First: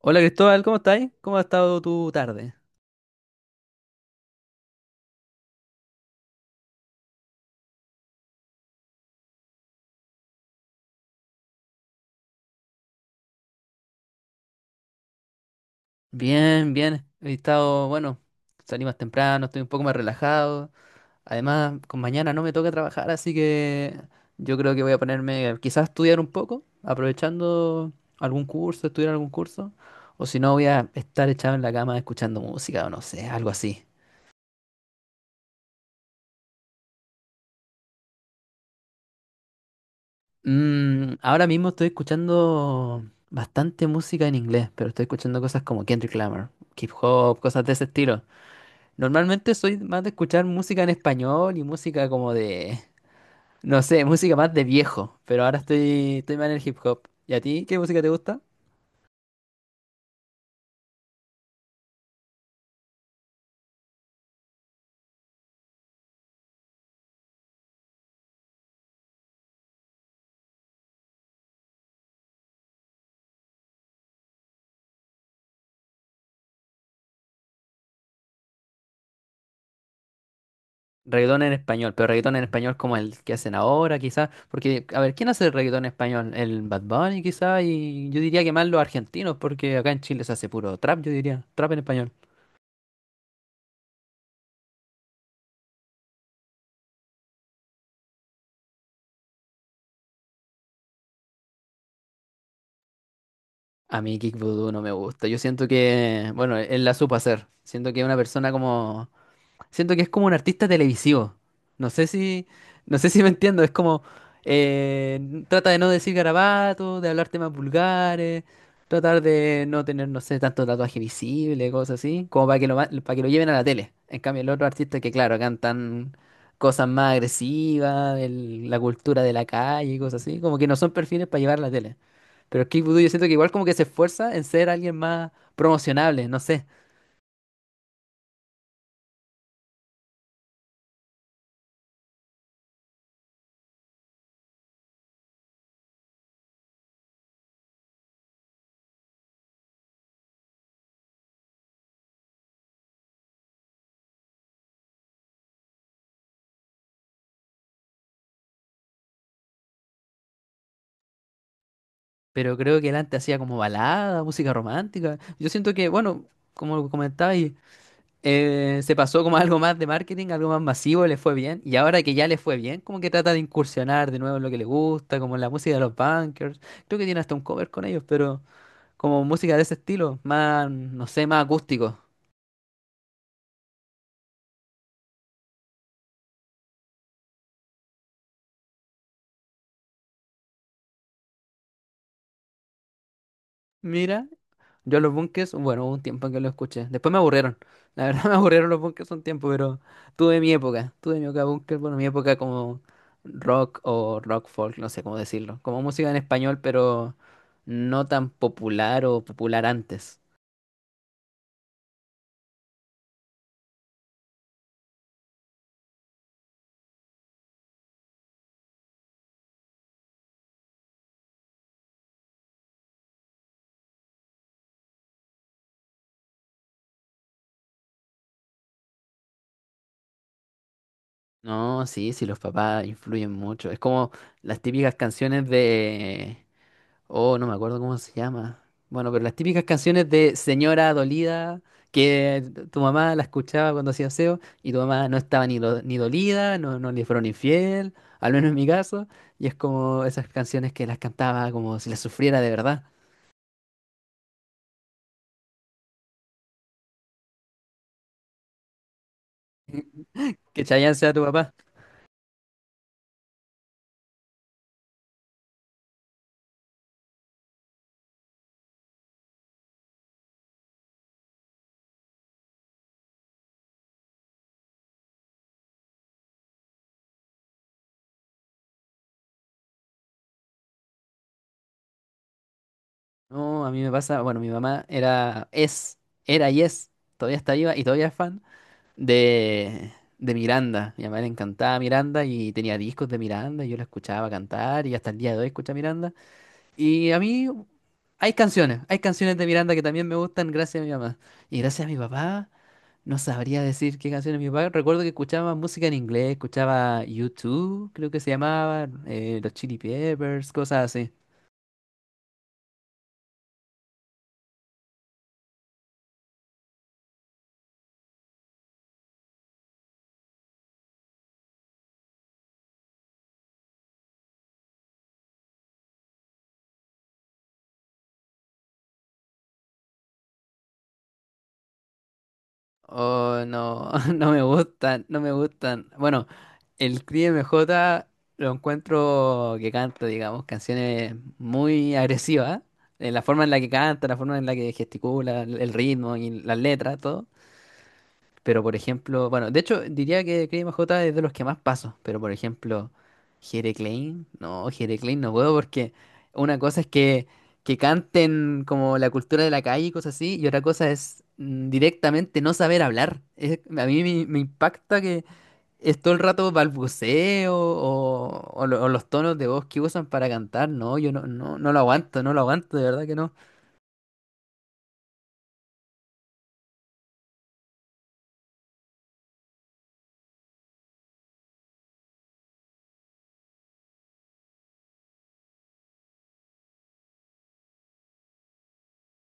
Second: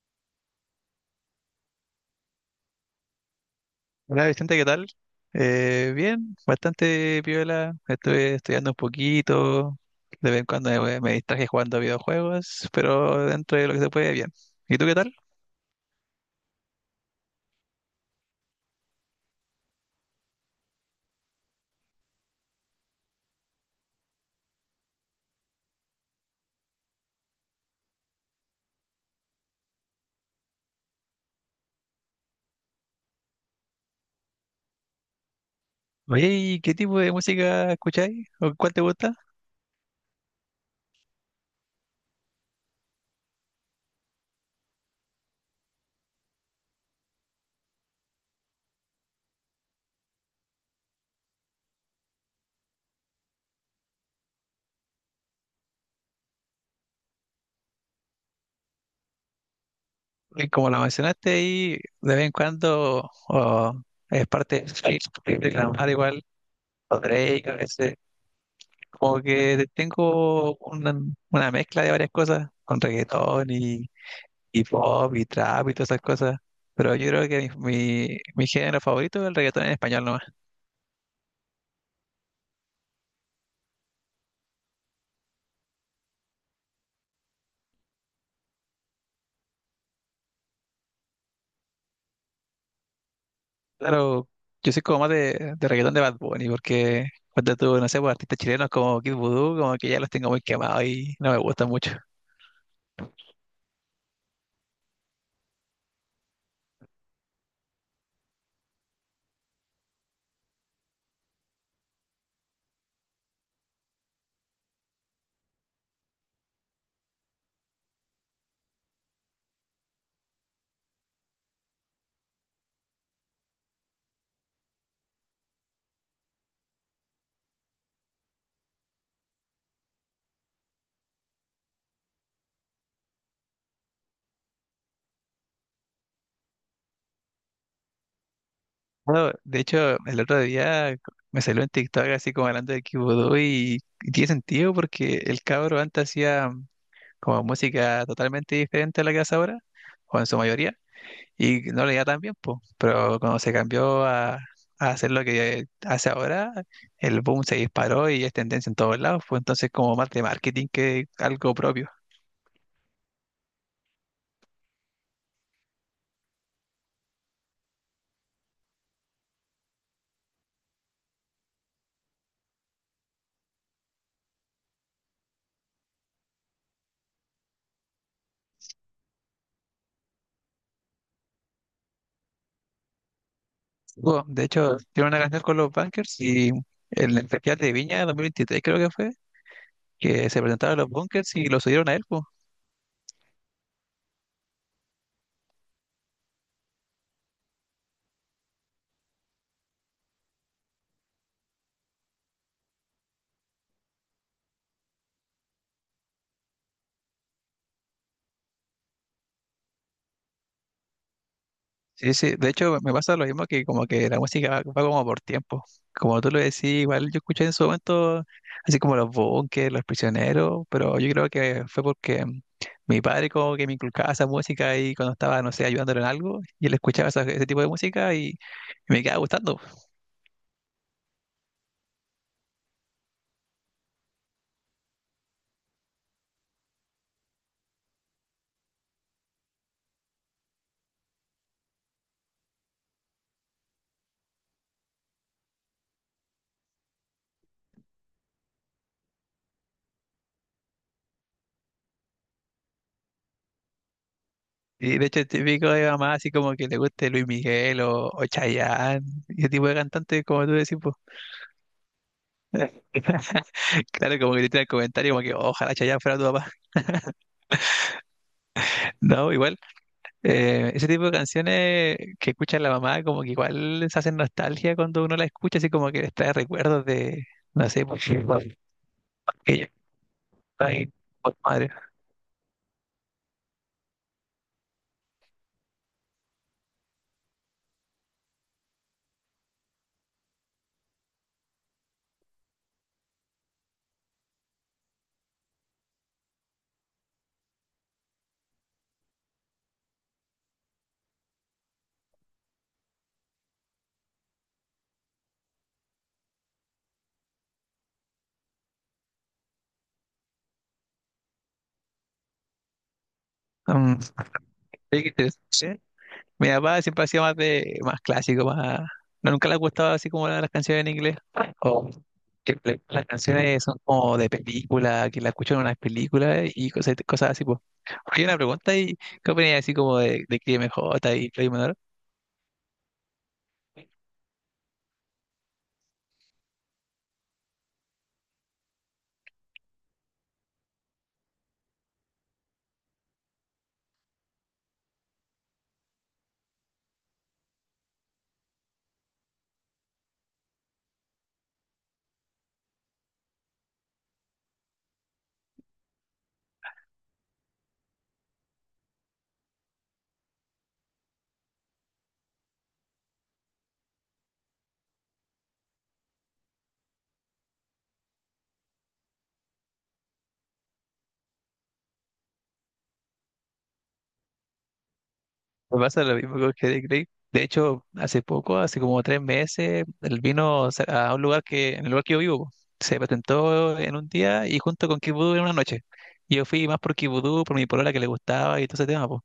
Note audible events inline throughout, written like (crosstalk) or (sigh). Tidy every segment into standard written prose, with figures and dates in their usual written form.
Hola Cristóbal, ¿cómo estáis? ¿Cómo ha estado tu tarde? Hola Vicente, ¿qué tal? Bien, bastante piola. Estuve estudiando un poquito. De vez en cuando me distraje jugando a videojuegos, pero dentro de lo que se puede, bien. ¿Y tú qué tal? Bien, bien. He estado, bueno, salí más temprano, estoy un poco más relajado. Además, con mañana no me toca trabajar, así que yo creo que voy a ponerme quizás a estudiar un poco, aprovechando algún curso, estudiar algún curso. O si no, voy a estar echado en la cama escuchando música o no sé, algo así. Oye, ¿y qué tipo de música escucháis? ¿O cuál te gusta? Ahora mismo estoy escuchando bastante música en inglés, pero estoy escuchando cosas como Kendrick Lamar, hip hop, cosas de ese estilo. Normalmente soy más de escuchar música en español y música como de, no sé, música más de viejo, pero ahora estoy más en el hip hop. ¿Y a ti qué música te gusta? Y como la mencionaste ahí, de vez en cuando o es parte de reclamar igual, o Drake a veces. Como que tengo una mezcla de varias cosas, con reggaetón, hip hop y trap y todas esas cosas. Pero yo creo que mi género favorito es el reggaetón en español nomás. Reggaetón en español, pero reggaetón en español como el que hacen ahora, quizás. Porque, a ver, ¿quién hace reggaetón en español? El Bad Bunny, quizás, y yo diría que más los argentinos, porque acá en Chile se hace puro trap, yo diría, trap en español. Claro, yo soy como más de reggaetón de Bad Bunny, porque cuando tú, no sé, pues, artistas chilenos como Kid Voodoo, como que ya los tengo muy quemados y no me gustan mucho. A mí Kick Voodoo no me gusta. Yo siento que, bueno, él la supo hacer. Siento que es una persona como siento que es como un artista televisivo. No sé si, no sé si me entiendo. Es como, trata de no decir garabatos, de hablar temas vulgares, tratar de no tener, no sé, tanto tatuaje visible, cosas así, como para que lo, para que lo lleven a la tele. En cambio, el otro artista que, claro, cantan cosas más agresivas, la cultura de la calle y cosas así, como que no son perfiles para llevar a la tele. Pero Kick Voodoo yo siento que igual como que se esfuerza en ser alguien más promocionable, no sé. Bueno, de hecho, el otro día me salió en TikTok así como hablando de Kid Voodoo y tiene sentido porque el cabro antes hacía como música totalmente diferente a la que hace ahora, o en su mayoría. Y no le iba tan bien, po. Pero cuando se cambió a hacer lo que hace ahora, el boom se disparó y es tendencia en todos lados, pues entonces como más de marketing que algo propio. Pero creo que él antes hacía como balada, música romántica. Yo siento que, bueno, como comentabais, se pasó como (laughs) a algo más de marketing, algo más masivo, le fue bien. Y ahora que ya le fue bien, como que trata de incursionar de nuevo en lo que le gusta, como en la música de los Bunkers. Creo que tiene hasta un cover con ellos, pero como música de ese estilo, más, no sé, más acústico. Bueno, de hecho, tiene una canción con los Bunkers y en el festival de Viña 2023 creo que fue, que se presentaron los Bunkers y lo subieron a él, po. Mira. Yo los bunkers, bueno, hubo un tiempo en que los escuché. Después me aburrieron. La verdad (laughs) me aburrieron los bunkers un tiempo, pero tuve mi época. Tuve mi época bunker, bueno, mi época como rock o rock folk, no sé cómo decirlo. Como música en español, pero no tan popular o popular antes. Sí, sí, de hecho me pasa lo mismo que como que la música va como por tiempo. Como tú lo decís, igual yo escuché en su momento así como los bunkers, los prisioneros, pero yo creo que fue porque mi padre como que me inculcaba esa música y cuando estaba, no sé, ayudándolo en algo, y él escuchaba ese tipo de música y me quedaba gustando. No, sí, sí, los papás influyen mucho. Es como las típicas canciones de oh, no me acuerdo cómo se llama. Bueno, pero las típicas canciones de señora dolida, que tu mamá la escuchaba cuando hacía aseo y tu mamá no estaba ni, ni dolida, no, no le fueron infiel, al menos en mi caso. Y es como esas canciones que las cantaba como si las sufriera de verdad. Y de hecho es típico de mamá así como que le guste Luis Miguel o Chayanne, y ese tipo de cantantes como tú Que decís, Chayanne pues. sea tu papá. (laughs) Claro, como que te tiran el comentario como que ojalá Chayanne fuera tu papá. (laughs) No, igual. Ese tipo de canciones que escucha la mamá, como que igual se hacen nostalgia cuando uno la escucha, así como que les trae recuerdos de, no sé, pues, que ella está ahí, por madre. No, a mí me pasa, bueno, mi mamá era y es, todavía está viva y todavía es fan de, de Miranda. Mi mamá le encantaba Miranda y tenía discos de Miranda y yo la escuchaba cantar y hasta el día de hoy escucha Miranda. Y a mí hay canciones de Miranda que también me gustan gracias a mi mamá. Y gracias a mi papá, no sabría decir qué canciones mi papá. Recuerdo que escuchaba música en inglés, escuchaba U2, creo que se llamaba, los Chili Peppers, cosas así. Um, Oye, qué interesante. Mi papá siempre ha sido más de, más clásico, más, no, nunca le ha gustado así como las canciones en inglés. O que las canciones son como de película, que la escuchan en unas películas y cosas, cosas así, pues. Hay una pregunta y ¿qué opinas así como de Cris MJ y Play Manor? Oh, no, (laughs) no me gustan, no me gustan. Bueno, el Cri M J lo encuentro que canta, digamos, canciones muy agresivas. La forma en la que canta, la forma en la que gesticula, el ritmo y las letras, todo. Pero por ejemplo, bueno, de hecho diría que Cream J es de los que más paso, pero por ejemplo, Jere Klein no puedo porque una cosa es que canten como la cultura de la calle y cosas así, y otra cosa es directamente no saber hablar. A mí me impacta que es todo el rato balbuceo o, o los tonos de voz que usan para cantar, no, yo no, no, no lo aguanto, no lo aguanto, de verdad que no. Me pasa lo mismo con Headache Lake. De hecho, hace poco, hace como 3 meses, él vino a un lugar que, en el lugar que yo vivo, se presentó en 1 día y junto con Kid en 1 noche. Yo fui más por Kid por mi polola que le gustaba y todo ese tema, po.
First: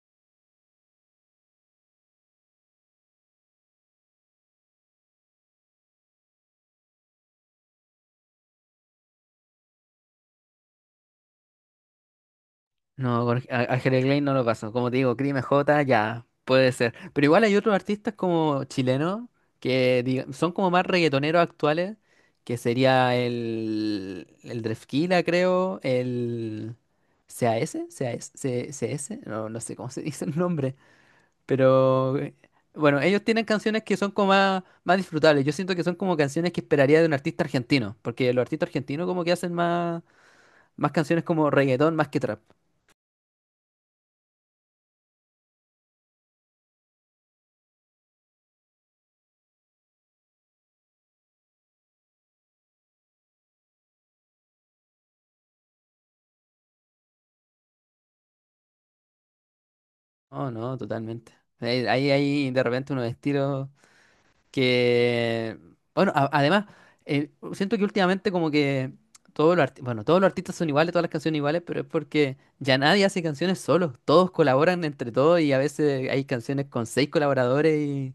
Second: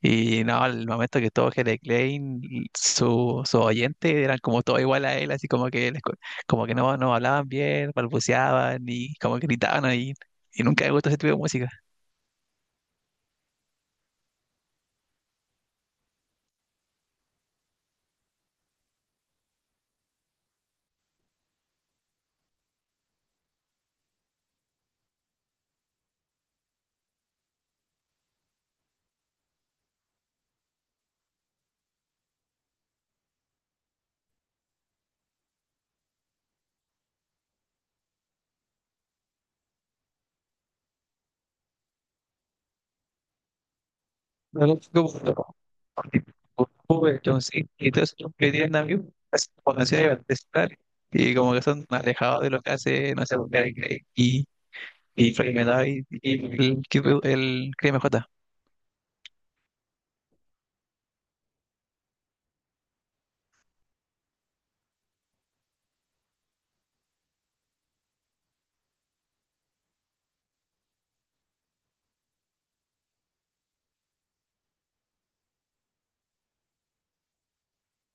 Y no, al momento que todo Headache Lake, su oyente eran como todo igual a él, así como que como que no, no hablaban bien, balbuceaban y como que gritaban ahí. Y nunca me gustó ese tipo de música. No, Ángel Klein no lo pasó. Como te digo, Crime J, ya, puede ser. Pero igual hay otros artistas como chilenos que son como más reggaetoneros actuales, que sería el Drefquila, creo, el C A S, A S, CS, no, no sé cómo se (laughs) dice el nombre. Pero bueno, ellos tienen canciones que son como más, más disfrutables. Yo siento que son como canciones que esperaría de un artista argentino, porque los artistas argentinos como que hacen más, más canciones como reggaetón más que trap. No, no, tipo de John Cena y todos esos que tienen amigos, así como canciones de estar y como que son alejados de lo que hace, no sé, Gary Craig y Frank Miller y el Crime J. No, no, totalmente. Ahí hay de repente unos estilos que, bueno, además, siento que últimamente como que todos los bueno, todos los artistas son iguales, todas las canciones iguales, pero es porque ya nadie hace canciones solo, todos colaboran entre todos y a veces hay canciones con seis colaboradores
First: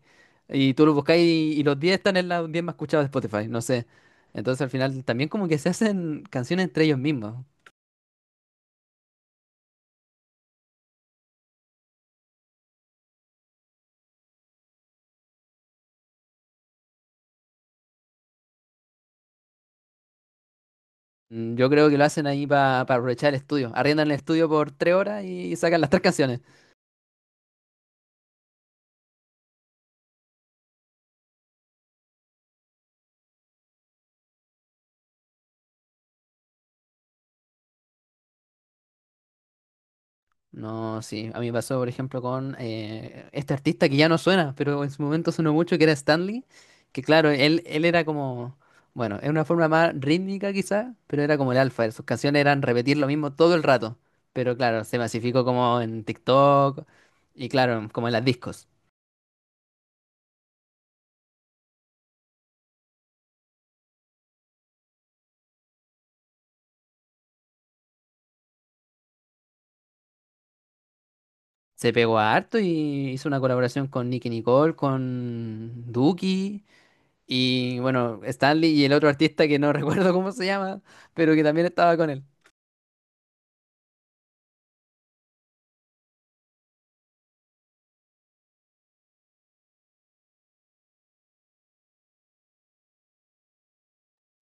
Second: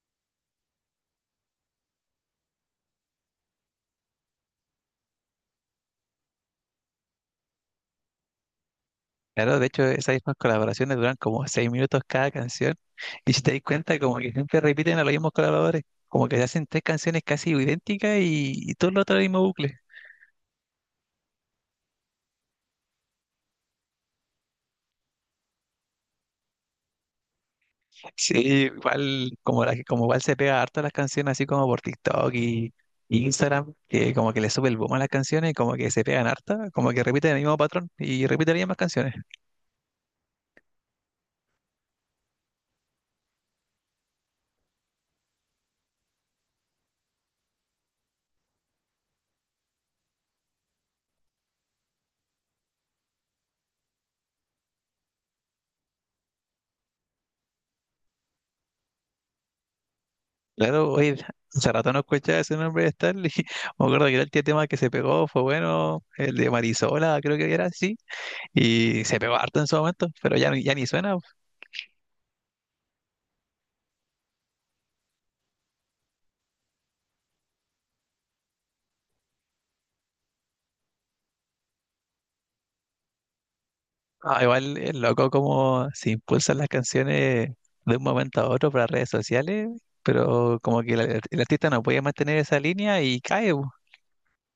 y tú los buscas y los diez están en los diez más escuchados de Spotify, no sé. Entonces al final también como que se hacen canciones entre ellos mismos. Claro, de hecho, esas mismas colaboraciones duran como 6 minutos cada canción. Y si te das cuenta, como que siempre repiten a los mismos colaboradores, como que se hacen 3 canciones casi idénticas y todo lo otro el mismo bucle. Yo creo que lo hacen ahí para aprovechar el estudio. Arriendan el estudio por tres horas y sacan las tres canciones. Sí, igual, como, la, como igual se pega harto las canciones así como por TikTok y Instagram, que como que le sube el boom a las canciones y como que se pegan harta, como que repiten el mismo patrón y repiten las mismas canciones. No, sí. A mí me pasó, por ejemplo, con este artista que ya no suena, pero en su momento sonó mucho, que era Stanley. Que claro, él era como, bueno, en una forma más rítmica quizá, pero era como el alfa. Sus canciones eran repetir lo mismo todo el rato. Pero claro, se masificó como en TikTok y claro, como en las discos. Claro, oye, (laughs) hace rato no escuchaba ese nombre de Stanley. (laughs) Me acuerdo que era el último tema que se pegó fue bueno, el de Marisola, creo que era así, y se pegó harto en su momento, pero ya, ya ni suena. Se pegó a harto y hizo una colaboración con Nicki Nicole, con Duki. Y bueno, Stanley y el otro artista que no (laughs) recuerdo cómo se llama, pero que también estaba con él. Ah, igual es loco como se impulsan las canciones de un momento a otro para redes sociales, pero como que el artista no puede mantener esa línea y cae. Bu.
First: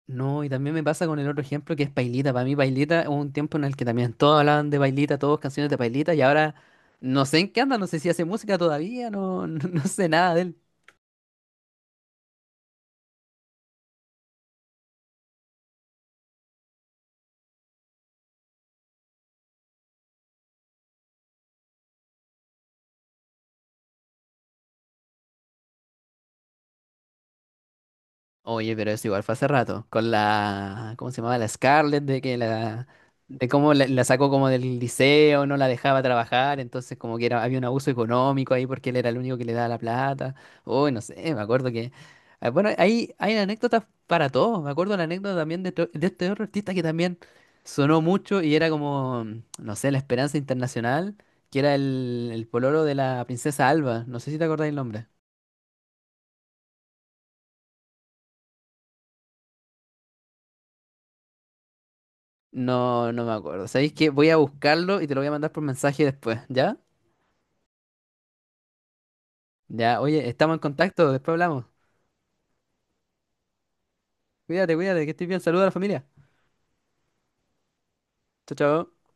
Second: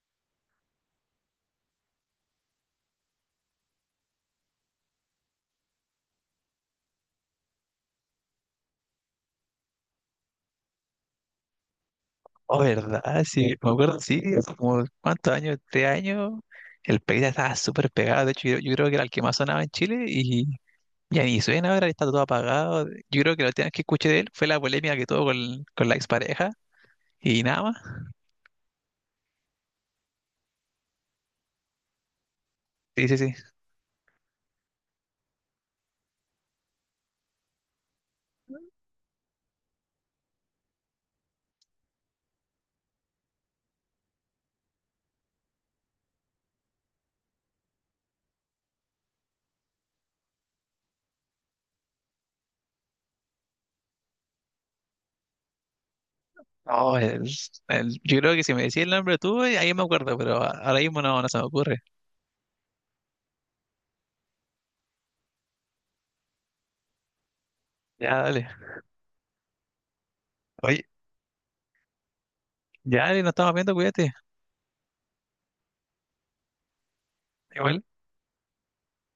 No, y también me pasa con el otro ejemplo que es Pailita. Para mí, Pailita hubo un tiempo en el que también todos hablaban de Pailita, todos canciones de Pailita, y ahora no sé en qué anda, no sé si hace música todavía, no, (laughs) no, no sé nada de él. Oh, ¿verdad? Sí, me acuerdo, sí, hace como cuántos años, 3 años, el Peita estaba súper pegado. De hecho, yo creo que era el que más sonaba en Chile y ya ni suena ahora, está todo apagado. Yo creo que lo última vez que escuché de él fue la polémica que tuvo con la expareja y nada más. Oye, pero eso igual fue hace rato, con la, ¿cómo se llamaba? La Scarlett, de que la, Sí, sí, sí. de cómo la, la sacó como del liceo, no la dejaba trabajar, entonces como que era, había un abuso económico ahí porque él era el único que le daba la plata. Uy, no sé, me acuerdo que, ah, bueno, hay anécdotas para todo, me acuerdo la anécdota también de, de este otro artista que también sonó mucho y era como, no sé, la Esperanza Internacional, que era el pololo de la princesa Alba, no sé si te acordáis el nombre. No, yo creo que si me decís el nombre tú, ahí me acuerdo, pero ahora mismo no, no se me ocurre. No, no me acuerdo. ¿Sabéis qué? Voy a buscarlo y te lo voy a mandar por mensaje después, ¿ya? Ya, dale. Ya, oye, estamos en Oye, contacto, después hablamos. ya, dale, nos estamos viendo, cuídate. Cuídate, cuídate, que estés bien. Saluda a la familia. Igual. Chao, chao.